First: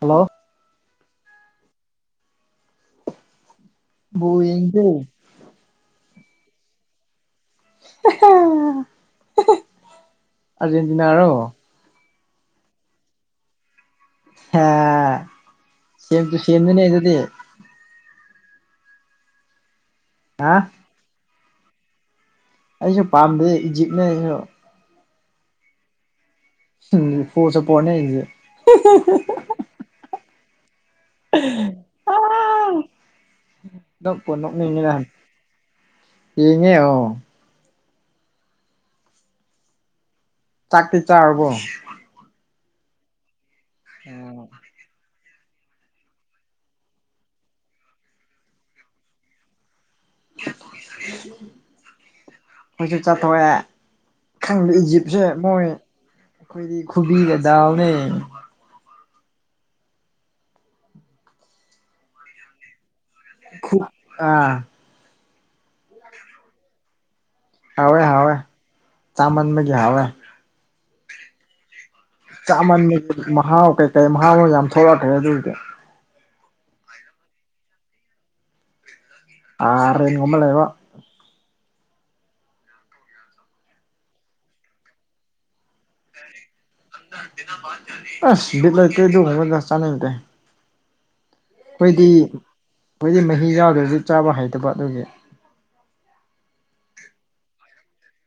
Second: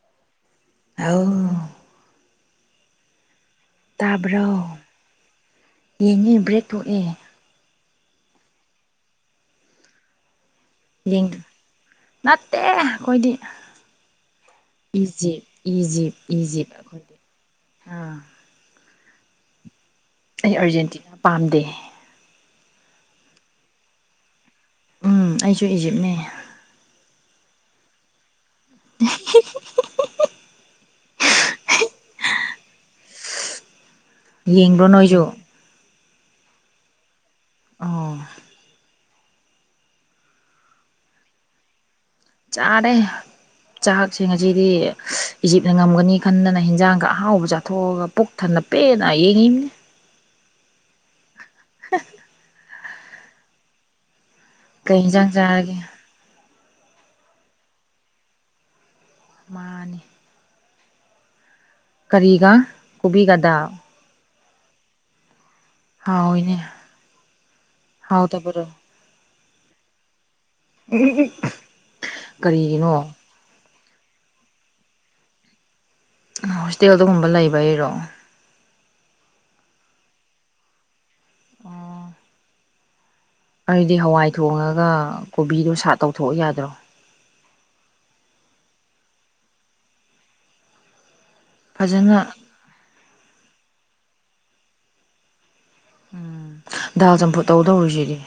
hello ꯑꯧ ball ꯌꯦꯡꯕ꯭ꯔꫭ ꯌꯦꯡꯉꯦ ꯕ꯭ꯔꯦꯛ ꯊꯣꯛꯑꯦ [unintelligible] ꯌꯦꯡ ꯑꯔꯖꯦꯟꯇꯤꯅꯥꯔꯣ ꯅꯠꯇꯦ ꯑꯈꫭꯏꯗꯤ ꯍꯥ ꯏꯖꯤꯞ ꯏꯖꯤꯞ ꯁꯦꯝ ꯇꯨ ꯏꯖꯤꯞ ꯁꯦꯝꯅꯤꯅꯦ ꯑꯈꯣꯏꯗꯤ ꯑꯗꯨꯗꯤ ꯍꯥꯥ ꯍꯥ ꯑꯩ ꯑꯔꯖꯦꯟꯇꯤꯅꯥ ꯄꯥꯝꯗꯦ ꯑꯩꯖꯨ ꯄꯥꯝꯗꯦ ꯏꯖꯤꯞꯅꯦ ꯑꯩꯁꯨ ꯎꯝ ꯑꯩꯁꯨ ꯏꯖꯤꯞꯅꯦ ꯎꯝ ꯄꫭꯁꯨ ꯄꫭꯅꯤ ꯏꯖꯤꯞ [unintelligible] [unintelligible] ꯅꯣꯛꯄꯨ ꯌꯦꯡꯕ꯭ꯔꯣ ꯅꯣꯛꯅꯤꯡꯉꯤꯗ ꯅꯣꯏꯁꯨ ꯌꯦꯡꯉꯦ ꯑꯣ ꯑꯣ ꯆꯥꯛꯇꯤ ꯆꯥꯔꯕꯣ ꯆꯥꯔꯦ ꯆꯥꯛꯁꯤ ꯑꯣ ꯉꯁꯤꯗꯤ ꯏꯖꯤꯞꯅ ꯉꯝꯒꯅꯤ ꯈꯟꯗꯅ ꯍꯤꯟꯖꯥꯡꯒ ꯑꯍꯥꯎꯕ ꯆꯥꯊꯣꯛꯑꯒ ꯄꯨꯛ ꯊꯟꯅ ꯄꯦꯟꯅ ꯌꯦꯡꯉꯤꯅꯤ [unintelligible] [unintelligible] ꯈꯣꯏꯖꯨ ꯆꯥꯊꯣꯛꯑꯦ ꯈꯪꯗꯦ ꯀꯩ ꯏꯖꯤꯞꯁꯦ ꯌꯦꯟꯖꯥꯡ ꯃꯣꯏ ꯆꯥꯔꯒꯦ ꯑꯈꯣꯏꯒꯤ ꯈꯨꯕꯤꯒꯗꯥꯎꯅꯦ ꯃꯥꯅꯤ ꯀꯔꯤꯒꯥ ꯈꯨ ꯑꯥ ꯍꯥꯎꯋꯦꯅꯦ ꯍꯥꯎꯋꯦ ꯍꯥꯎꯋꯦ ꯆꯥꯃꯟꯕꯒꯤ ꯍꯥꯎꯋꯦ [unintelligible] ꯀꯔꯤꯒꯤꯅꯣ ꯆꯥꯃꯟꯕꯒꯤ ꯃꯍꯥꯎ ꯀꯩꯀꯩ ꯃꯍꯥꯎꯅ ꯌꯥꯝ ꯊꯂꯛꯈ꯭ꯔꯦ ꯑꯗꯨꯏꯗꯤ ꯍꯣꯁꯇꯦꯜꯗꯒꯨꯝꯕ ꯂꯩꯕꯩꯔꯣ ꯑꯥ ꯔꯦꯟ ꯒꯨꯝꯕ ꯂꯩꯋꯣ ꯑꯣ ꯑꯩꯗꯤ ꯍꯋꯥꯏ ꯊꯣꯡꯉꯒ ꯀꯣꯕꯤꯗꯣ ꯁꯥꯠ ꯇꯧꯊꯣꯛꯑ ꯌꯥꯗ꯭ꯔꯣ ꯑꯁ ꯕꯤꯠ ꯂꯩꯇꯦ ꯑꯗꯨ ꯍꯥꯢꯔꯒ ꯆꯥꯅꯤꯡꯗꯦ ꯑꯈꯣꯏꯗꯤ ꯐꯖꯅ ꯑꯈꯣꯢꯗꯤ ꯃꯍꯤ ꯆꯥꯗ꯭ꯔꯁꯨ ꯆꯥꯕ ꯍꯩꯇꯕ ꯑꯗꯨꯒꯤ ꯎꯝ ꯗꯥꯜ ꯆꯝꯐꯨꯠ ꯇꯧꯗꯧꯔꯤꯁꯤꯗꯤ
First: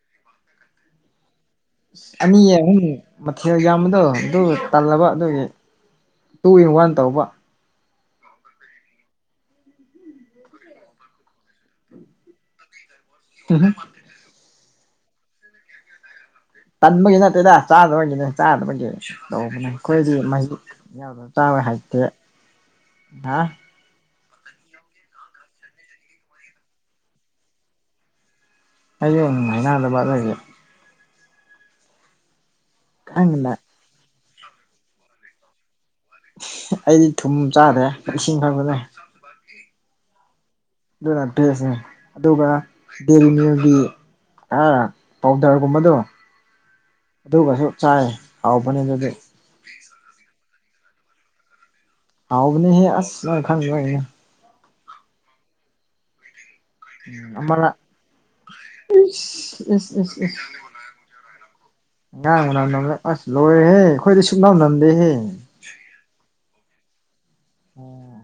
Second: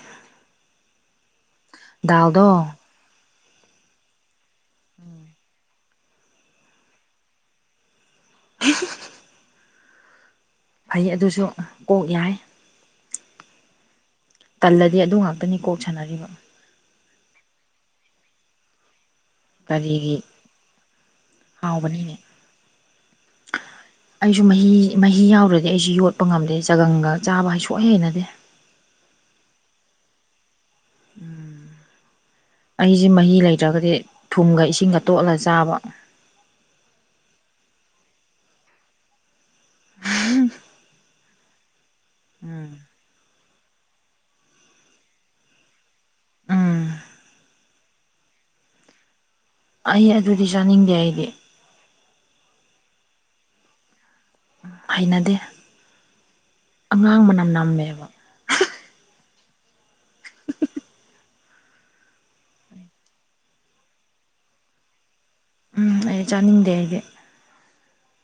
ꯑꯅꯤ ꯗꯥꯜꯗꯣ ꯑꯍꯨꯝ ꯃꯊꯦꯜ ꯌꯥꯝꯕꯗꯣ ꯑꯗꯨ ꯇꯜꯂꯕ ꯑꯗꯨꯒꯤ ꯇꯨ ꯏꯟ ꯋꯥꯟ ꯇꯧꯕ [unintelligible] ꯐꯩ ꯑꯗꯨꯁꯨ ꯀꯣꯛ ꯌꯥꯏ [unintelligible] ꯇꯜꯂꯗꯤ ꯑꯗꯨ ꯉꯥꯛꯇꯅꯤ ꯀꯣꯛ ꯁꯥꯟꯅꯔꯤꯕ ꯇꯟꯕꯒꯤ ꯅꯠꯇꯦꯗꯥ ꯆꯥꯗꯕꯒꯤꯅꯦ ꯆꯥꯗꯕꯒꯤ ꯇꯧꯕꯅꯦ ꯑꯈꯣꯏꯗꯤ ꯀꯔꯤꯒꯤ ꯃꯍꯤ ꯌꯥꯎꯗ ꯆꯥꯕ ꯍꯩꯇꯦ ꯍꯥꯎꯕꯅꯤꯅꯦ ꯍꯥ ꯑꯩꯖꯨ ꯃꯍꯤ ꯃꯍꯤ ꯌꯥꯎ꯭ꯔꯗꯤ ꯑꯩꯖꯨ ꯌꯣꯠꯄ ꯉꯝꯗꯦ ꯆꯒꯪꯒ ꯆꯥꯕ ꯍꯩ ꯁꯨꯛꯍꯩ ꯍꯩꯅꯗꯦ [unintelligible] ꯎꯝ ꯑꯩꯖꯦ ꯃꯍꯤ ꯈꯪꯗꯦ ꯂꯩꯇ꯭ꯔꯒꯗꯤ ꯊꯨꯝꯒ ꯏꯁꯤꯡꯒ ꯇꯣꯠꯂ ꯆꯥꯕ ꯑꯁ ꯑꯩꯗꯤ ꯊꯨꯝ ꯆꯥꯗꯦ ꯏꯁꯤꯡ ꯈꯛꯇꯅꯦ [unintelligible] ꯑꯗꯨꯅ [unintelligible] ꯑꯗꯨꯒ ꯎꯝ ꯗꯦꯂꯤ ꯅ꯭ꯌꯨꯒꯤ ꯑꯥ ꯄꯥꯎꯗꯔꯒꯨꯝꯕꯗꯣ ꯎꯝ ꯑꯗꯨꯒꯁꯨ ꯆꯥꯏ ꯍꯥꯎꯕꯅꯤ ꯑꯗꯨꯗꯤ ꯖꯤ ꯆꯥꯅꯤꯡꯗꯦ ꯑꯩꯗꯤ ꯍꯥꯎꯕꯅꯦꯍꯦ ꯑꯁ ꯅꯪ ꯈꯪꯗꯕꯩꯅꯤ ꯍꯩꯅꯗꯦ ꯑꯉꯥꯡ ꯃꯅꯝ ꯑꯃꯔꯛ ꯅꯝꯃꯦꯕ ꯏꯁ ꯏꯁ ꯢꯁ ꯢꯁ ꯑꯉꯥꯡ ꯃꯅꯝ ꯅꯝꯂ ꯑꯁ ꯂꯣꯏꯔꯦꯍꯦ ꯑꯈꯣꯏꯗꯤ ꯁꯨꯛꯅꯝ ꯅꯝꯗꯦꯍꯦ ꯎꯝ ꯑꯩ ꯆꯥꯅꯤꯡꯗꯦ ꯑꯩꯗꯤ ꯑꯣ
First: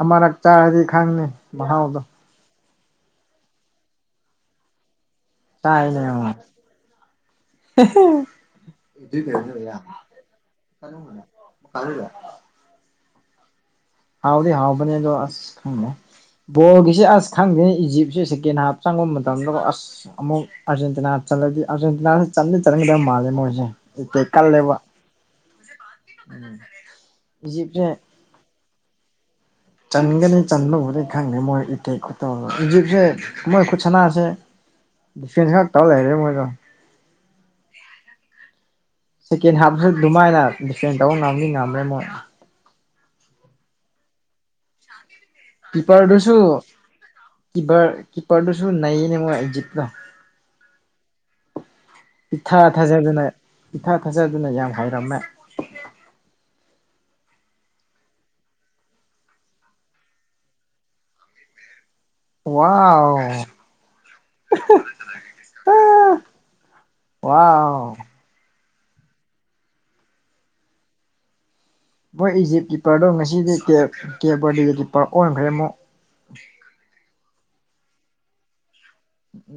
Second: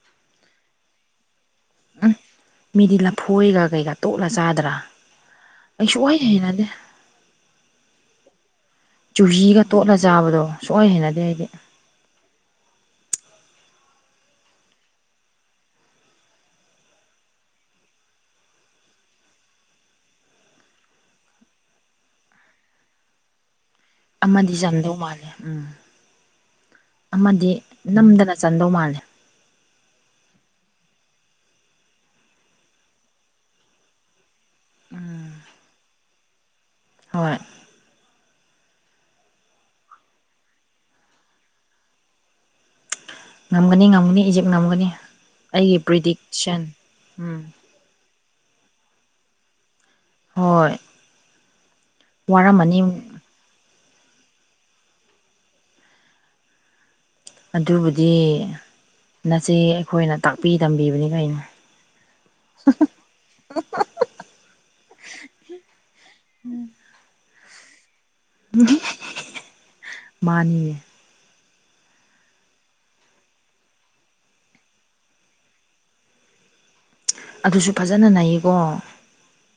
ꯑꯃꯔꯛ ꯆꯥꯔꯗꯤ ꯈꯪꯅꯤ ꯃꯍꯥꯎꯗꯣ ꯎꯝ ꯃꯤꯗꯤ ꯂꯐꯣꯏꯒ ꯀꯩꯒꯥ ꯇꯣꯠꯂ ꯆꯥꯗ꯭ꯔꯥ ꯑꯩ ꯆꯥꯏꯅꯦ ꯁꯨꯡ ꯍꯩ ꯍꯩꯅꯗꯦ ꯆꯨꯍꯤꯒ ꯇꯣꯠꯂ ꯆꯥꯕꯗꯣ ꯁꯨꯡ ꯍꯩ ꯍꯩꯅꯗꯦ ꯑꯩꯗꯤ ꯍꯥꯎꯗꯤ ꯍꯥꯎꯕꯅꯤ ꯑꯗꯣ ꯑꯁ ꯈꯪꯗꯦ ꯕꯣꯜꯒꯤꯁꯦ ꯑꯁ ꯈꯪꯗꯦ ꯏꯖꯤꯞꯁꯦ ꯁꯦꯀꯦꯟ ꯍꯥꯞ ꯆꯪꯕ ꯃꯇꯝꯗ ꯑꯁ ꯑꯃꯨꯛ ꯑꯥꯔꯖꯦꯟꯇꯤ ꯆꯜꯂꯗꯤ ꯑꯥꯔꯖꯦꯟꯇꯤꯅꯥ ꯆꯥꯟꯗꯤ ꯆꯟꯒꯗꯕ ꯃꯥꯜꯂꯦ ꯃꯣꯏꯁꯦ ꯑꯦꯇꯦꯛ ꯑꯃꯗꯤ ꯀꯜꯂꯦꯕ ꯆꯟꯗꯧ ꯃꯥꯜꯂꯦ ꯎꯝ ꯑꯃꯗꯤ ꯏꯖꯤꯞꯁꯦ ꯅꯝꯗꯅ ꯆꯟꯗꯧ ꯃꯥꯜꯂꯦ ꯆꯟꯒꯅꯤ ꯆꯟꯕꯕꯨꯗꯤ ꯈꯪꯗꯦ ꯃꯣꯏ ꯏꯇꯦꯛ ꯈꯨꯠꯇꯧ ꯏꯖꯤꯞꯁꯦ ꯃꯣꯏ ꯈꯨꯠꯁꯅꯥꯁꯦ ꯗꯤꯐꯦꯟ ꯈꯛ ꯇꯧ ꯂꯩꯔꯦ ꯃꯣꯏꯗꯣ ꯍꯣꯏ ꯁꯦꯀꯦꯟ ꯍꯥꯞꯁꯨ ꯑꯗꯨꯃꯥꯏꯅ ꯗꯤꯐꯦꯟ ꯇꯧ ꯉꯝꯘꯤ ꯉꯝꯃꯦ ꯃꯣꯏ ꯉꯝꯒꯅꯤ ꯉꯝꯒꯅꯤ ꯏꯖꯤꯞ ꯉꯝꯒꯅꯤ ꯑꯩꯒꯤ ꯀꯤꯞꯄꯔꯗꯨꯁꯨ ꯄ꯭ꯔꯤꯗꯤꯛꯁꯟ ꯎꯝ ꯀꯤꯞꯞꯔ ꯀꯤꯞꯄꯔꯗꯨꯁꯨ ꯅꯩꯌꯦꯅꯦ ꯃꯣꯏ ꯏꯖꯤꯞ ꯇꯣ ꯍꯣꯏ ꯏꯊꯥ ꯋꯥꯔꯝꯃꯅꯤ ꯊꯥꯖꯗꯅ ꯏꯊꯥ ꯊꯥꯖꯗꯅ ꯌꯥꯝ ꯍꯩꯔꯝꯃꯦ ꯑꯗꯨꯕꯨꯗꯤ ꯅꯆꯦ ꯑꯩꯈꯣꯏꯅ ꯇꯥꯛꯄꯤ ꯇꯝꯕꯤꯕꯅꯤ ꯀꯩꯅꯣ ꯋꯥꯎ ꯑ ꯋꯥꯎ ꯃꯥꯅꯤꯌꯦ ꯃꯣꯏ ꯏꯖꯤꯞ ꯀꯤꯞꯄꯔꯗꯣ ꯉꯁꯤꯗꯤ ꯀꯦ ꯀꯦ ꯕꯔꯗꯤ ꯒꯤ ꯀꯤꯞꯄꯔ ꯑꯣꯟꯈ꯭ꯔꯦ ꯑꯃꯨꯛ [inaudible] ꯑꯗꯨꯁꯨ ꯐꯖꯅ ꯅꯩꯌꯦꯀꯣ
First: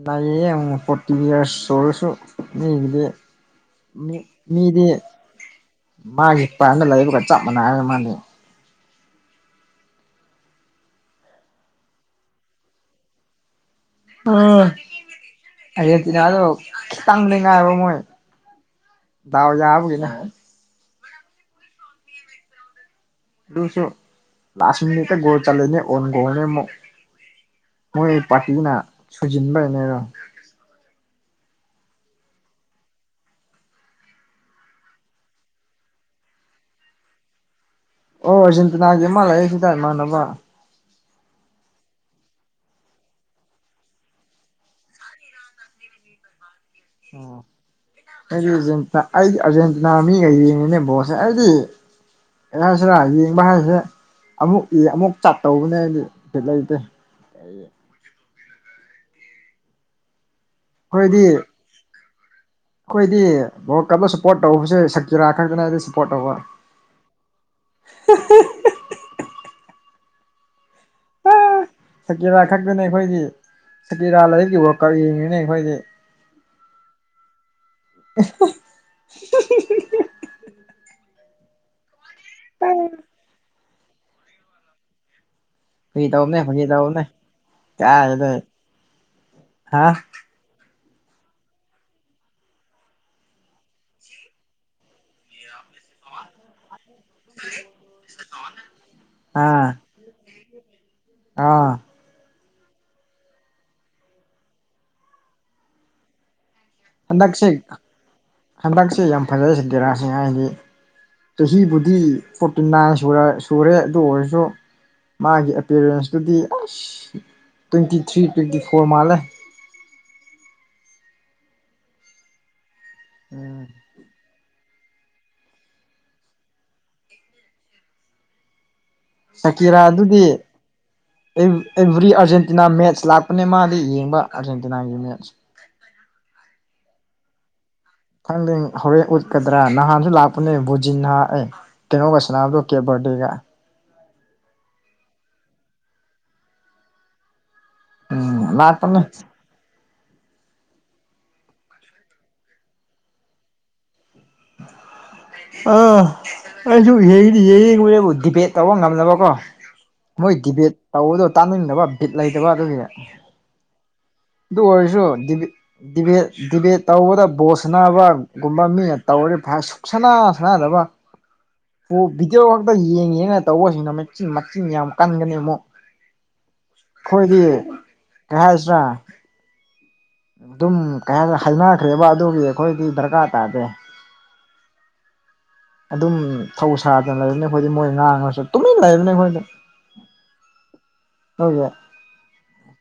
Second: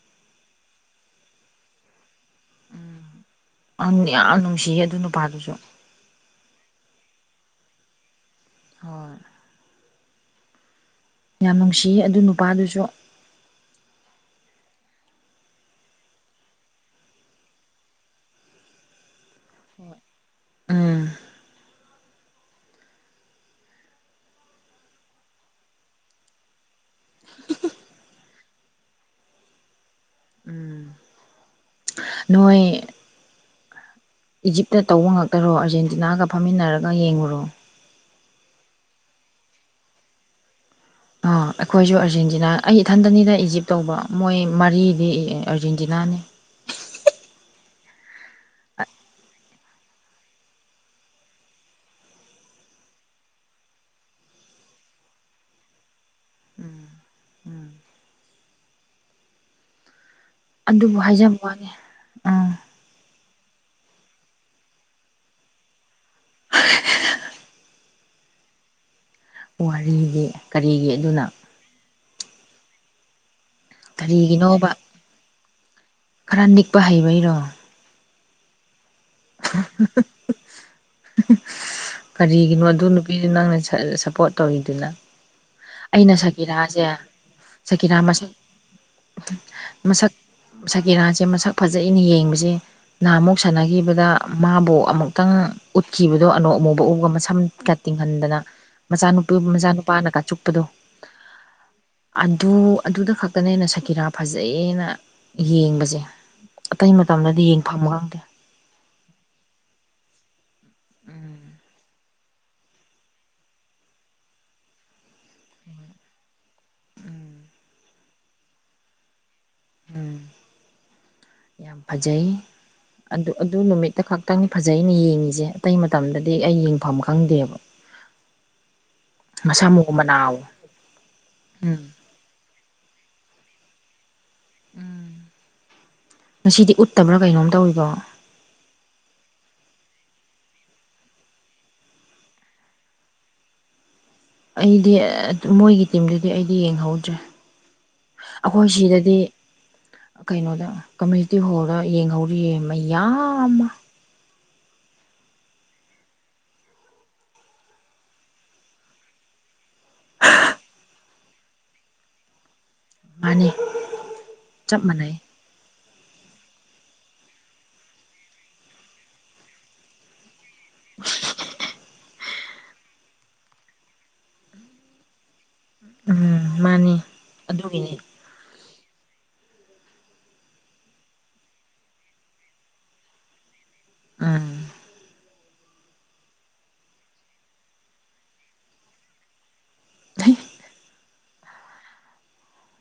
ꯅꯩꯌꯦ ꯐꯣꯔꯇꯤ ꯏꯌꯔꯁ ꯁꯨꯔꯥ ꯁꯨ ꯃꯤꯒꯤꯗꯤ ꯃꯤ ꯌꯥꯝ ꯅꯨꯡꯁꯤꯌꯦ ꯃꯤꯗꯤ ꯑꯗꯨ ꯅꯨꯄꯥꯗꯨꯁꯨ ꯃꯥꯒꯤ ꯄꯅ ꯂꯩꯕꯒ ꯆꯞ ꯃꯅꯦ ꯃꯥꯗꯤ ꯍꯣꯏ ꯌꯥꯝ ꯅꯨꯡꯁꯤ ꯌꯦ ꯑꯗꯨ ꯅꯨꯄꯥꯗꯨꯁꯨ ꯎꯝ ꯑꯔꯖꯦꯟꯇꯤꯅꯗꯣ ꯈꯤꯇꯪꯗꯤ ꯉꯥꯏꯕ ꯃꯣꯏ ꯗꯥꯎ ꯌꯥꯕꯒꯤꯅꯦ ꯎꯝ ꯗꯨꯁꯨ ꯂꯥꯁ ꯃꯤꯅꯤꯠꯇꯥ ꯒꯣꯜ ꯆꯜꯂꯤꯅꯤ ꯑꯣꯜꯒꯣꯟꯅꯦ ꯃꯨꯛ ꯃꯣꯏ ꯄꯥꯔꯇꯤꯅ ꯁꯨꯖꯤꯟꯕꯩꯅꯦꯔꯣ ꯅꯣꯏ ꯏꯖꯤꯞꯇ ꯇꯧꯕ ꯉꯥꯛꯇꯔꯣ ꯑꯥꯔꯖꯦꯟꯇꯤꯅꯥꯒ ꯐꯝꯃꯤꯟꯅꯔꯒ ꯌꯦꯡꯕꯔꯣ ꯑꯣ ꯑꯥꯔꯖꯦꯟꯇꯤꯅꯒꯤ ꯑꯃ ꯂꯩꯌꯦ ꯁꯤꯗ ꯏꯃꯥꯟ ꯅꯕ ꯑꯥ ꯑꯩꯈꯣꯏꯁꯨ ꯑꯥꯔꯖꯦꯟꯇꯤꯅꯥ ꯑꯩ ꯏꯊꯟꯗꯅꯤꯗ ꯏꯖꯤꯞ ꯇꯧꯕ ꯃꯣꯏ ꯃꯔꯤꯗꯤ ꯑꯥꯔꯖꯦꯟꯇꯤꯅꯅꯤ ꯑꯣ ꯑꯩꯗꯤ ꯑꯥꯔꯖꯦꯟꯇꯤꯅꯥ ꯑꯩꯗꯤ ꯑꯥꯔꯖꯦꯟꯇꯤꯅ ꯃꯤꯒꯥ ꯌꯦꯡꯉꯤꯅꯦ ꯕꯣꯜꯁꯦ ꯑꯩꯗꯤ [unintelligible] ꯑꯃꯨꯛ ꯏ ꯑꯃꯨꯛ ꯆꯠꯇꯧꯕꯅꯦ ꯑꯩꯗꯤ ꯕꯤꯠ ꯂꯩꯇꯦ ꯑꯗꯨꯕꯨ ꯑꯩꯈꯣꯏꯗꯤ ꯍꯥꯏꯖꯕ ꯋꯥꯅꯦ ꯑꯩꯈꯣꯏꯗꯤ ꯋꯥꯜ ꯀꯥꯞꯇ ꯁꯞꯄꯣꯔꯠ ꯇꯧꯕꯁꯦ ꯁꯀꯤꯔꯥ ꯈꯛꯇꯅꯤ ꯑꯩꯗꯤ ꯁꯞꯄꯣꯔꯠ ꯇꯧꯕ [unintelligible] ꯋꯥꯔꯤꯗꯤ ꯀꯔꯤꯒꯤ ꯑꯗꯨꯅ ꯑꯥ ꯁꯀꯤꯔꯥ ꯈꯛꯇꯅꯦ ꯑꯩꯈꯣꯏꯗꯤ ꯁꯀꯤꯔꯥ ꯂꯩꯕꯒꯤ ꯀꯔꯤꯒꯤꯅꯣꯕ ꯋꯥꯜꯀꯞ ꯌꯦꯡꯉꯤꯅꯦ ꯑꯩꯈꯣꯏꯗꯤ ꯈꯔ ꯅꯤꯛꯄ ꯍꯩꯕꯩꯔꯣ [unintelligible] [unintelligible] ꯀꯔꯤꯒꯤꯅꯣ ꯑꯗꯨ ꯅꯨꯄꯤꯗꯨ ꯅꯪꯅ ꯁꯞꯄꯣꯔꯠ ꯇꯧꯋꯤꯗꯨꯅ ꯐꯥꯒꯤ ꯑꯩꯅ ꯇꯧꯕꯅꯦ ꯐꯥꯒꯤ ꯁꯛꯀꯤꯔꯥꯁꯦ ꯇꯧꯕꯅꯦ ꯁꯛꯀꯤꯔꯥ ꯃꯁꯛ ꯀꯥꯏꯗꯩ ꯍꯥ ꯃꯁꯛ ꯁꯛꯀꯤꯔꯥꯁꯦ ꯃꯁꯛ ꯐꯖꯩꯅ ꯌꯦꯡꯕꯁꯦ ꯅꯍꯥꯃꯨꯛ ꯁꯥꯟꯅꯈꯤꯕꯗ ꯃꯥꯕꯨ ꯑꯃꯨꯛꯇꯪ ꯎꯠꯈꯤꯕꯗꯣ ꯑꯅꯣꯛ ꯑꯃꯨ [unintelligible] ꯃꯁꯝꯒ ꯇꯤꯡꯍꯟꯗꯅ ꯃꯆꯥꯅꯨꯄꯤ ꯑꯥ ꯃꯆꯥꯅꯨꯄꯥꯅꯒꯅ ꯆꯨꯞꯄꯗꯣ ꯑꯥ ꯑꯗꯨ ꯑꯗꯨꯗ ꯈꯛꯇꯅꯦ ꯑꯩꯅ ꯁꯛꯀꯤꯔꯥ ꯐꯖꯩꯅ ꯌꯦꯡꯕꯁꯦ ꯑꯇꯩ ꯃꯇꯝꯗꯗꯤ ꯍꯟꯗꯛꯁꯦ ꯌꯦꯡꯐꯝ ꯈꯪꯗꯦ ꯍꯟꯗꯛꯁꯦ ꯌꯥꯝ ꯐꯖꯩ ꯁꯛꯀꯤꯔꯥꯁꯦ ꯍꯥꯏꯗꯤ ꯆꯍꯤꯕꯨꯗꯤ ꯐꯣꯔꯇꯤ ꯅꯥꯏꯟ ꯁꯨꯔꯦ ꯑꯗꯨ ꯑꯣꯏꯔꯁꯨ ꯃꯥꯒꯤ ꯑꯦꯄꯤꯔꯦꯟꯁꯇꯨꯗꯤ ꯑꯁ ꯇ꯭ꯋꯦꯟꯇꯤ ꯊ꯭ꯔꯤ ꯇ꯭ꯋꯦꯟꯇꯤ ꯐꯣꯔ ꯃꯥꯜꯂꯦ ꯎꯝ ꯌꯥꯝ ꯐꯖꯩ ꯑꯗꯨ ꯑꯗꯨ ꯎꯝ ꯅꯨꯃꯤꯠꯇ ꯈꯛꯇꯅꯦ ꯐꯖꯩꯅ ꯌꯦꯡꯉꯤꯁꯦ ꯑꯇꯩ ꯃꯇꯝꯗꯗꯤ ꯑꯩ ꯌꯦꯡꯐꯝ ꯈꯪꯗꯦꯕ ꯃꯁꯥ ꯃꯎ ꯁꯛꯀꯤꯔꯥꯗꯨꯗꯤ ꯃꯅꯥꯎ ꯎꯝ ꯑꯦꯚ꯭ꯔꯤ ꯑꯥꯔꯖꯦꯟꯇꯤꯅꯥ ꯃꯦꯠꯁ ꯂꯥꯛꯄꯅꯦ ꯃꯥꯗꯤ ꯌꯦꯡꯕ ꯑꯥꯔꯖꯦꯟꯇꯤꯅꯥꯒꯤ ꯎꯝ ꯃꯦꯠꯆ ꯉꯁꯤꯗꯤ ꯎꯠꯇꯕ꯭ꯔ ꯀꯩꯅꯣꯝ ꯇꯧꯋꯤꯀꯣ ꯈꯪꯗꯦ ꯍꯧꯔꯦꯟ ꯎꯠꯀꯗ꯭ꯔ ꯅꯥꯍꯥꯟꯁꯨ ꯂꯥꯛꯄꯅꯦ ꯕꯣꯖꯤꯟꯍꯥ ꯑꯦ ꯀꯩꯅꯣꯒ ꯁꯥꯟꯅꯕꯗꯣ ꯀꯦꯕ ꯕꯔꯗꯦ ꯒ ꯑꯩꯗꯤ ꯃꯣꯏꯒꯤ ꯇꯤꯝꯗꯨꯗꯤ ꯑꯩꯗꯤ ꯌꯦꯡꯍꯧꯗ꯭ꯔꯦ ꯎꯝ ꯑꯈꯣꯏ ꯂꯥꯛꯄꯅꯦ ꯁꯤꯗꯗꯤ ꯀꯩꯅꯣꯗ ꯀꯝꯃ꯭ꯌꯨꯅꯤꯇꯤ ꯍꯣꯜꯗ ꯌꯦꯡꯍꯧꯔꯤꯌꯦ ꯃꯌꯥꯝꯃ [inaudible] ꯑꫭ‌ ꯑꯩꯁꯨ ꯌꯦꯡꯗꯤ ꯌꯦꯡꯅꯤꯕꯅꯦꯕꯨ ꯗꯤꯕꯦꯠ ꯇꯧꯕ ꯉꯝꯗꯕꯀꯣ ꯃꯣꯏ ꯗꯤꯕꯦꯠ ꯇꯧꯕꯗꯣ ꯇꯥꯅꯤꯡꯗꯕ ꯕꯤꯠ ꯂꯩꯇꯕ ꯑꯗꯨꯒꯤ ꯃꯥꯅꯦ ꯑꯗꯨ ꯆꯞ ꯑꯣꯏꯔꯁꯨ ꯃꯥꯟꯅꯩ ꯗꯤ ꯗꯤꯕꯦꯠ ꯗꯤꯕꯦꯠ ꯇꯧꯕꯗ ꯕꯣꯜ ꯁꯥꯟꯅꯕꯒꯨꯝꯕ ꯃꯤꯅ ꯇꯧꯔꯗꯤ ꯐꯩ ꯁꯨꯛꯁꯅꯥ ꯁꯥꯟꯅꯗꯕ ꯄꯣꯞ ꯚꯤꯗꯤꯑꯣ ꯈꯛꯇ ꯌꯦꯡ ꯌꯦꯡꯉꯒ ꯇꯧꯕꯁꯤꯡꯗꯣ ꯃꯆꯤꯟ ꯃꯆꯤꯟ ꯌꯥꯝ ꯀꯟꯒꯅꯤ ꯑꯃꯨꯛ ꯎꯝ ꯃꯥꯅꯤ ꯈꯣꯏꯗꯤ ꯑꯗꯨꯒꯤꯅꯤ ꯀꯩ ꯍꯥꯏꯁꯤꯔ ꯗꯨꯝ ꯀꯩ ꯍꯥꯏ ꯍꯩꯏꯅꯈ꯭ꯔꯦꯕ ꯑꯗꯨꯒꯤ ꯑꯩꯈꯣꯏꯗꯤ ꯗꯔꯀꯥꯔ ꯇꯥꯗꯦ ꯎꯝ ꯑꯗꯨꯝ ꯊꯧꯁꯥꯗꯅ ꯂꯩꯔꯅꯤ ꯑꯈꯣꯏꯗꯤ ꯃꯣꯏꯅ ꯉꯥꯡꯂꯁꯨ ꯇꯨꯃꯤꯟꯅ ꯂꯩꯕꯅꯦ ꯑꯈꯣꯏꯗꯤ [unintelligible] ꯅꯣꯏꯖꯦ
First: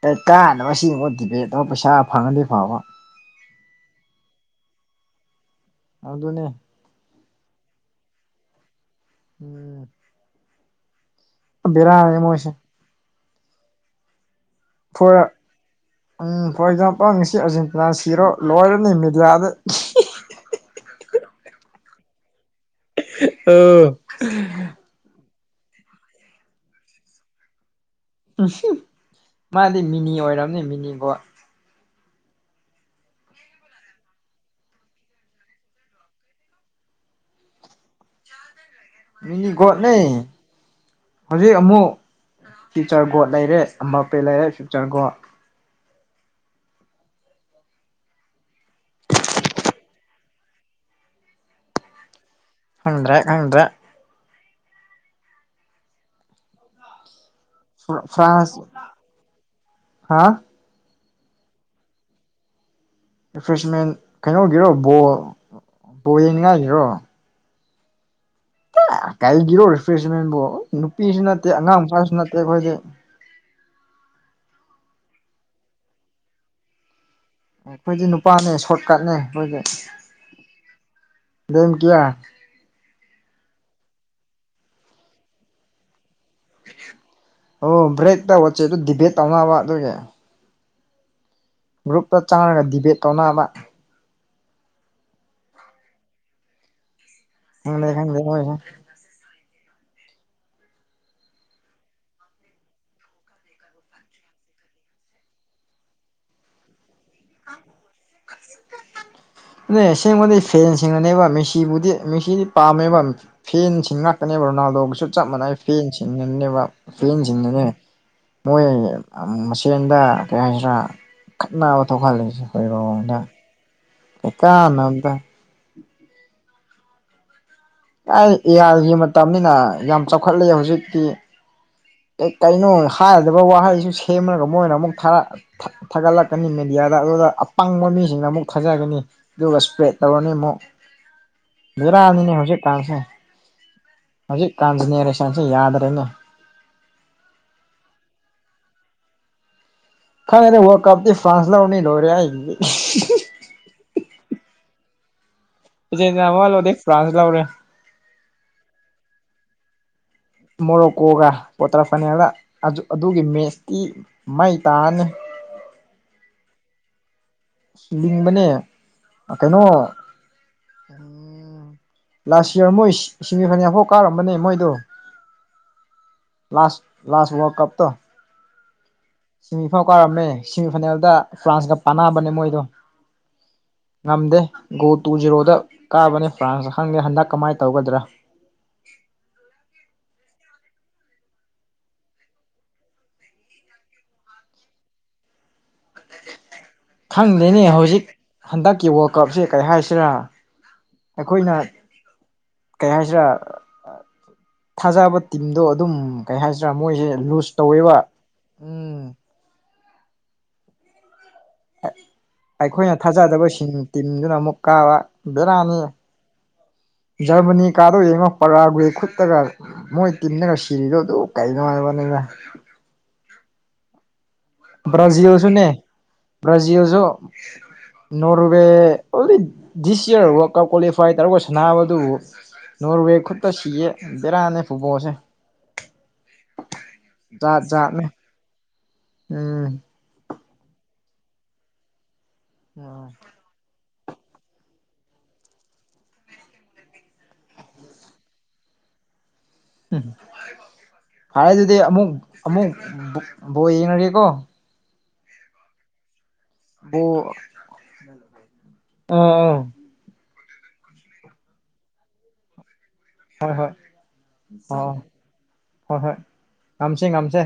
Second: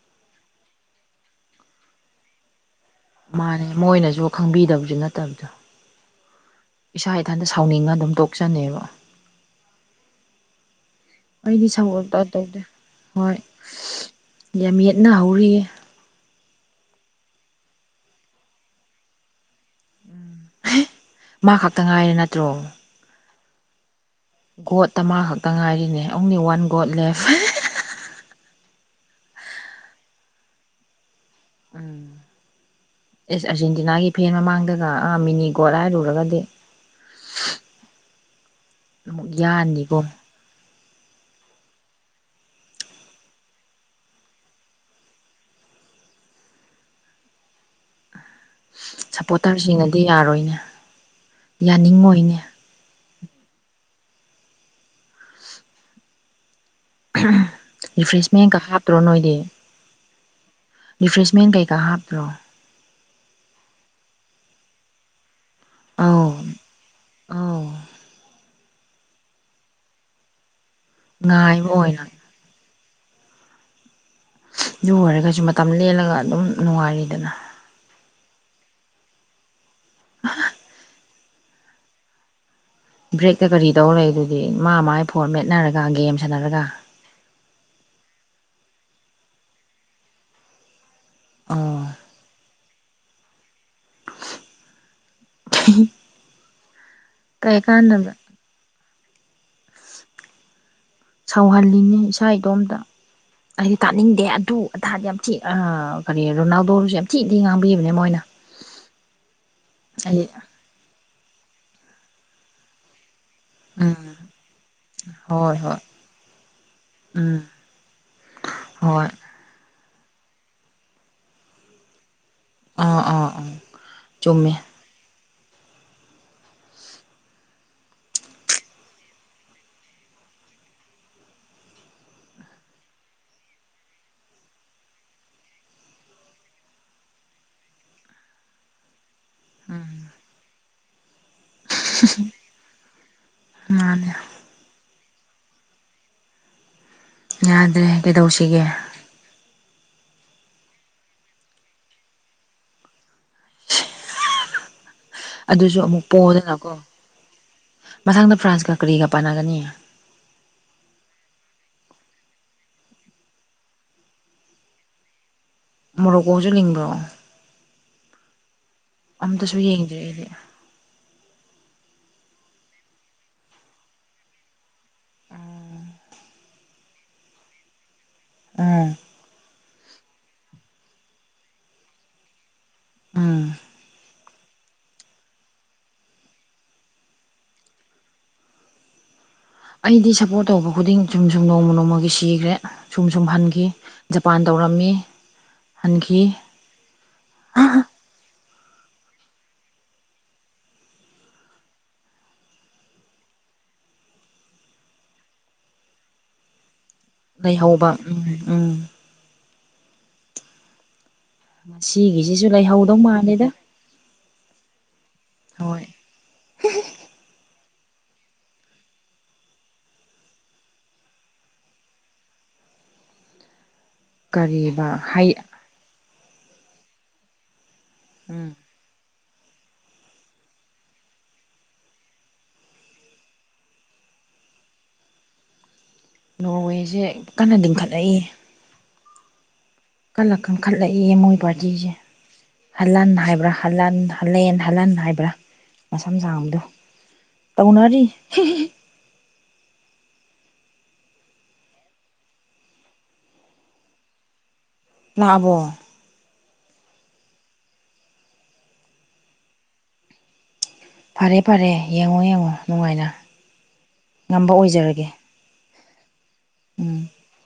ꯀꯩ ꯀꯥꯟꯅꯕ ꯁꯤꯒꯨꯝꯕ ꯗꯤꯕꯦꯠ ꯇꯧꯔꯒ ꯄꯩꯁꯥ ꯐꯪꯉꯗꯤ ꯐꯕ ꯃꯥꯅꯦ ꯃꯣꯏꯅꯖꯨ ꯈꯪꯕꯤꯗꯕꯖꯨ ꯅꯠꯇꯞꯗꯣ ꯑꯗꯨꯅꯦ ꯏꯁꯥ ꯏꯊꯟꯇ ꯁꯥꯎꯅꯤꯡꯉ ꯑꯗꯨꯝ ꯇꯣꯛꯆꯅꯦꯕ ꯎꯝ ꯑꯩꯗꯤ ꯁꯒꯣꯇ ꯕꯦꯔꯥꯅꯤ ꯃꯣꯏꯁꯦ ꯇꯧꯗꯦ [unintelligible] ꯍꯣꯏ ꯌꯥꯝ ꯌꯦꯠꯅ ꯐꯣꯔ ꯍꯧꯔꯤꯌꯦ ꯎꯝ ꯐꯣꯔ ꯑꯦꯛꯖꯥꯝꯄꯜ ꯉꯁꯤ ꯑꯔꯖꯦꯟꯇꯤꯅꯥ ꯁꯤꯔꯣ ꯂꯣꯏꯔꯅꯤ ꯃꯦꯗꯤꯌꯥꯗ ꯎꯝ [unintelligible] ꯃꯥ ꯈꯛꯇ ꯉꯥꯏꯔꯦ ꯅꯠꯇ꯭ꯔꯣ [unintelligible] ꯑꫭ ꯒꯣꯠꯇ ꯃꯥ ꯈꯛꯇ ꯉꯥꯏꯔꯦꯅꯦ ꯑꫭꯡꯂꯤ ꯋꯥꯟ ꯒꯣꯠ ꯂꯦꯞ [unintelligible] [unintelligible] ꯃꯥꯗꯤ ꯃꯤꯅꯤ ꯑꯣꯏꯔꯝꯅꯤ ꯃꯤꯅꯤ ꯒꫭꯠ ꯎꯝ ꯑꯦꯁ ꯑꯔꯖꯦꯟꯇꯤꯅꯥꯒꯤ ꯐꯦꯟ ꯃꯃꯥꯡꯗꯒ ꯑꯥ ꯃꯤꯅꯤ ꯒꯣꯠ ꯍꯥꯏꯔꯨꯔꯒꯗꯤ [inaudible] ꯑꯃꯨꯛ ꯃꯤꯅꯤꯒꯣꯠꯅꯦ ꯌꯥꯅꯤꯀꯣ ꯍꯧꯖꯤꯛ ꯑꯃꯨꯛ ꯐꯨꯆꯔ ꯒꯣꯠ ꯂꯩꯔꯦ ꯑꯝꯄꯦ ꯂꯩꯔꯦ ꯐꯤꯆꯔ ꯒꯣꯠ ꯁꯞꯄꯣꯇꯔꯁꯤꯡꯅꯗꯤ ꯌꯥꯔꯣꯏꯅꯦ ꯌꯥꯅꯤꯡꯉꯣꯏꯅꯦ ꯈꯪꯗ꯭ꯔꯦ ꯈꯪꯗ꯭ꯔꯦ ꯔꯤꯐ꯭ꯔꯦꯁꯃꯦꯟꯒ ꯐ꯭ꯔꯥꯟꯁ ꯍꯥꯞꯇ꯭ꯔꯣ ꯅꯣꯏꯗꯤ ꯍꯥ ꯔꯤꯐ꯭ꯔꯦꯁꯃꯦꯟ ꯀꯩꯀꯥ ꯍꯥꯞꯇꯔꯣ ꯔꯤꯐ꯭ꯔꯦꯁꯃꯦꯟ ꯀꯩꯅꯣꯒꯤꯔꯣ ꯕꯣꯜ ꯕꯣꯜ ꯑꯧ ꯌꯦꯡꯅꯤꯉꯥꯏꯒꯤꯔꯣ ꯑꯧ ꯀꯩꯒꯤꯔꯣ ꯔꯤꯐ꯭ꯔꯦꯁꯃꯦꯟꯕꯣ ꯅꯨꯄꯤꯁꯨ ꯅꯠꯇꯦ ꯉꯥꯏꯕ ꯑꯉꯥꯡ ꯑꯣꯏꯅ ꯃꯆꯥꯁꯨ ꯅꯠꯇꯦ ꯑꯩꯈꯣꯏꯗꯤ ꯨ ꯑꯗꯨ ꯑꯣꯏꯔꯒꯁꯨ ꯃꯇꯝ ꯂꯦꯜꯂꯒ ꯑꯗꯨꯝ ꯅꯨꯡꯉꯥꯏꯔꯤꯗꯅ ꯑꯩꯈꯣꯏꯗꯤꯦ ꯅꯨꯄꯥꯅꯦ ꯁꯣꯠꯀꯠꯅꯦ ꯈꯣꯏꯗꯤ ꯑꯍꯥ ꯅꯪ ꯀꯤꯌꯥ ꯕ꯭ꯔꯦꯛꯇ ꯀꯔꯤ ꯇꯧꯔ ꯂꯩ ꯑꯗꯨꯗꯤ ꯃꯥ ꯃꯥꯏ ꯐꯣꯟ ꯃꯦꯠꯅꯔꯒ ꯒꯦꯝ ꯁꯥꯟꯅꯔꯒ ꯑꯣ ꯕ꯭ꯔꯦꯛꯇ ꯋꯥꯆꯦꯞꯇ ꯗꯤꯕꯦꯠ ꯇꯧꯅꯕ ꯑꯗꯨꯒꯤ ꯑꯣ ꯒ꯭ꯔꯨꯞꯇ ꯆꯪꯔꯒ ꯗꯤꯕꯦꯠ ꯇꯧꯅꯕ ꯍꯤ ꯍꯤ [unintelligible] ꯁꯧꯍꯜꯂꯤꯅꯤ ꯏꯁꯥ ꯏꯇꯣꯝꯇ ꯑꯩꯗꯤ ꯇꯥꯅꯤꯡꯗꯦ ꯑꯗꯨ ꯑꯗꯥꯥꯗꯤ ꯌꯥꯝ ꯊꯤ ꯑ ꯀꯔꯤ ꯔꯣꯅꯥꯜꯗꯣꯁꯨ ꯌꯥꯝ ꯊꯤ ꯊꯤ ꯉꯥꯡꯕꯤꯕꯅꯦ ꯃꯣꯏꯅ ꯅꯣꯏ ꯑꯩ ꯑꯁꯦꯡꯕꯗꯤ ꯐꯦꯟꯁꯤꯅꯦꯕ ꯃꯦꯁꯤ ꯁꯤꯕꯨꯗꯤ ꯃꯤꯁꯤꯗꯤ ꯄꯥꯝꯃꯦꯕ ꯐꯦꯟꯁꯤꯡ ꯎꯝ ꯉꯥꯛꯇꯅꯦꯕ ꯔꯣꯅꯥꯜꯗꯣꯒꯤꯁꯨ ꯆꯞ ꯃꯥꯟꯅꯩ ꯍꯣꯏ ꯍꯣꯏ ꯐꯦꯟꯁꯤꯡꯅꯅꯦꯕ ꯎꯝ ꯐꯦꯟꯁꯤꯡꯗꯨꯅꯦ ꯃꯣꯏ ꯍꯣꯏ ꯃꯁꯦꯟ ꯗꯥ ꯀꯩ ꯍꯥꯏꯁꯤꯔꯥ ꯈꯠꯅꯕ ꯊꯣꯛꯍꯜꯂꯤꯁꯦ ꯑꯥ ꯍꯣꯏꯔꯣꯡꯗ ꯑꯥ ꯑꯥ ꯀꯩ ꯆꯨꯝꯃꯦ ꯀꯥꯟꯅꯕꯗ ꯑꯩ ꯑꯦ ꯑꯥꯏꯒꯤ ꯃꯇꯝꯅꯤꯅ ꯌꯥꯝ ꯆꯥꯎꯈꯠꯂꯦ ꯍꯧꯖꯤꯛꯇꯤ ꯀꯩꯅꯣ ꯍꯥꯏꯔꯣꯏꯗꯕ ꯋꯥꯍꯩꯁꯨ ꯁꯦꯝꯂꯒ ꯃꯣꯏꯅ ꯑꯃꯨꯛ ꯊꯥꯔꯥ ꯊꯥꯒꯠꯂꯛꯀꯅꯤ ꯃꯦꯗꯤ ꯌꯥꯔꯛꯂꯒ ꯑꯄꯪꯕ ꯃꯤꯁꯤꯅ ꯑꯃꯨꯛ ꯊꯥꯖꯥꯒꯅꯤ ꯑꯗꯨꯒ ꯏꯁꯄꯦꯞ ꯇꯧꯔꯅꯤ ꯑꯃꯨꯛ ꯕꯦꯔꯥꯅꯤꯅꯦ ꯍꯧꯖꯤꯛ ꯀꯥꯟꯁꯦ ꯃꯥꯅꯦ ꯍꯧꯖꯤꯛ ꯀꯥꯟꯁꯦ ꯅꯦꯔꯦꯁꯟꯁꯦ ꯌꯥꯗ꯭ꯔꯦꯅꯦ ꯌꯥꯗ꯭ꯔꯦ ꯀꯩꯗꯧꯁꯤꯒꯦ ꯈꯪꯉꯦꯗ ꯋꯥꯔꯜ ꯀꯄꯇꯤ ꯐ꯭ꯔꯥꯟꯁ ꯂꯧꯅꯤ ꯂꯣꯏꯔꯦ ꯍꯦ ꯑꯗꯨꯁꯨ ꯑꯃꯨꯛ ꯄꯣꯛꯗꯅꯀꯣ ꯐ꯭ꯔꯥꯟꯁ ꯂꯧꯔꯦ ꯃꯊꯪꯗ ꯐ꯭ꯔꯥꯟꯁꯀ ꯀꯔꯤꯒ ꯄꯥꯟꯅꯒꯅꯤ ꯃꯣꯔꯣꯛꯀꯣꯒ ꯀ꯭ꯋꯥꯇꯔ ꯐꯥꯏꯅꯦꯜꯗ ꯑꯗꯨ ꯑꯗꯨꯒꯤ ꯃꯦꯠꯁꯇꯤ ꯃꯩ ꯇꯥꯅꯤ ꯃꯣꯔ ꯀꯣꯁꯨ ꯂꯤꯡꯕ꯭ꯔꯣ ꯂꯤꯡꯕꯅꯦ ꯑꯝꯇꯁꯨ ꯀꯩꯅꯣ ꯌꯦꯡꯗꯔꯤ ꯑꯩꯗꯤ ꯂꯥꯁ ꯌꯌꯥꯔ ꯃꯣꯏ ꯁꯤꯡꯃꯤ ꯐꯥꯏꯅꯦꯜꯌꯥꯐꯥꯎ ꯀꯥꯔꯝꯕꯅꯦ ꯃꯣꯏꯗꯣ ꯑꯝ ꯂꯥꯁ ꯂꯥꯁ ꯋꯥꯔ ꯀꯞꯇꯣ ꯑꯥ ꯁꯤꯃꯤꯐꯥꯎ ꯀꯥꯔꯝꯃꯦ ꯁꯦꯃꯤꯐꯥꯏꯅꯦꯜꯗ ꯐ꯭ꯔꯥꯟꯁꯀ ꯄꯥꯟꯅꯕꯅꯦ ꯃꯣꯏꯗꯣ ꯎꯝ ꯉꯝꯗꯦ ꯒꯣꯜ ꯇꯨ ꯖꯤꯔꯣꯗ ꯀꯥꯕꯅꯦ ꯐ꯭ꯔꯥꯟꯁꯅ ꯈꯪꯗꯦ ꯍꯟꯗꯛ ꯀꯝꯃꯥꯏ ꯇꯧꯒꯗ꯭ꯔ ꯑꯩꯗꯤ ꯁꯞꯄꯣꯔꯠ ꯇꯧꯕ ꯈꯨꯗꯤꯡ ꯁꯨꯝ ꯁꯨꯝ ꯅꯣꯡꯃ ꯅꯣꯡꯃꯒꯤ ꯁꯤꯈ꯭ꯔꯦ ꯁꯨꯝ ꯁꯨꯝ ꯍꯟꯈꯤ ꯖꯄꯥꯟ ꯇꯧ ꯔꯝꯃꯤ ꯍꯟꯈꯤ ꯈꯪꯗꯦꯅꯦ ꯍꯧꯖꯤꯛ ꯍꯟꯗꯛꯀꯤ ꯋꯥꯔꯜ ꯀꯞꯁꯦ ꯀꯔꯤ ꯍꯥꯏꯁꯤꯔꯥ ꯑꯩꯈꯣꯏꯅ ꯀꯩ ꯍꯥꯏꯁꯤꯔ ꯊꯥꯖꯕ ꯇꯤꯝꯗꯣ ꯑꯗꯨꯝ ꯀꯩ ꯍꯥꯏꯁꯤꯔ ꯃꯣꯏꯖꯦ ꯂꯨꯖ ꯂꯩꯍꯧꯕ ꯇꯧꯋꯦꯕ ꯎꯝ ꯎꯝ ꯉꯁꯤꯒꯤꯁꯤꯁꯨ ꯑꯩꯈꯣꯏꯅ ꯂꯩꯍꯧꯗꯧ ꯃꯥꯜꯂꯦꯗ ꯊꯥꯖꯗꯕꯁꯤꯡ ꯇꯤꯝꯗꯨꯅ ꯑꯃꯨꯛ ꯀꯥꯕ ꯕꯦꯔꯥꯅꯤ ꯍꯣꯏ ꯖꯔꯃꯅꯤ ꯀꯥꯗꯣ ꯌꯦꯡꯉꯣ ꯄꯔ꯭ꯋꯥꯒꯦ ꯈꯨꯠꯇꯒ ꯃꯣꯏ ꯇꯤꯝꯅꯒ ꯁꯤꯔꯤꯗꯣ ꯑꯗꯨ ꯀꯩꯅꯣ ꯍꯥꯏꯕ [unintelligible] ꯀꯔꯤꯕ ꯍꯩ ꯕ꯭ꯔꯖꯤꯜꯁꯨꯅꯦ ꯕꯔꯖꯤꯜꯁꯨ ꯎꯝ Norway [unintelligible] this year world cup qualify ꯇꯧꯔꯒ ꯁꯥꯟꯅꯕꯗꯨꯕꯨ ꯅꯣꯔꯋꯦ ꯈꯨꯠꯇ ꯁꯤꯌꯦ ꯕꯦꯔꯥꯅꯦ ꯐꯨꯠꯕꯣꯜꯁꯦ ꯅꯣꯔꯋꯦꯖꯦ ꯀꯟꯅ ꯖꯥꯠ ꯖꯥꯠꯅꯦ ꯂꯤꯡꯈꯠꯂꯛꯏꯌꯦ ꯎꯝ ꯀꯟꯅ ꯀꯪꯈꯠꯂꯛꯏꯔꯦ ꯃꯣꯏ ꯄꯥꯔꯇꯤꯁꯦ ꯍꯂꯥꯟ ꯎꯝ ꯍꯥꯏꯕ꯭ꯔ ꯍꯜꯂꯥꯟ ꯍꯜꯂꯦꯟ ꯍꯂꯥꯟ ꯍꯥꯏꯕ꯭ꯔ ꯃꯁꯝ ꯁꯥꯡꯕꯗꯣ ꯇꯧꯅꯔꯤ [unintelligible] [unintelligible] ꯐꯔꯦ ꯑꯗꯨꯗꯤ ꯑꯃꯨꯛ ꯑꯃꯨꯛ ꯕꯣꯜ ꯌꯦꯡꯉꯒꯦꯀꫭ ꯂꯥꯑꯕꫭ ꯕꯣꯜ ꯑꫭ ꯑꫭ ꯐꯔꯦ ꯐꯔꯦ ꯌꯦꯡꯉꯣ ꯌꯦꯡꯉꯣ ꯅꯨꯡꯉꯥꯏꯅ ꯍꯣꯏ ꯍꯣꯏ ꯉꯝꯕ ꯑꯧ ꯑꯣꯏꯖꯔꯒꯦ ꯍꯣꯏ ꯍꯣꯏ ꯎꯝ ꯉꯝꯁꯦ ꯉꯝꯁꯦ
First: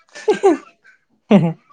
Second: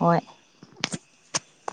ꯍꯣꯏ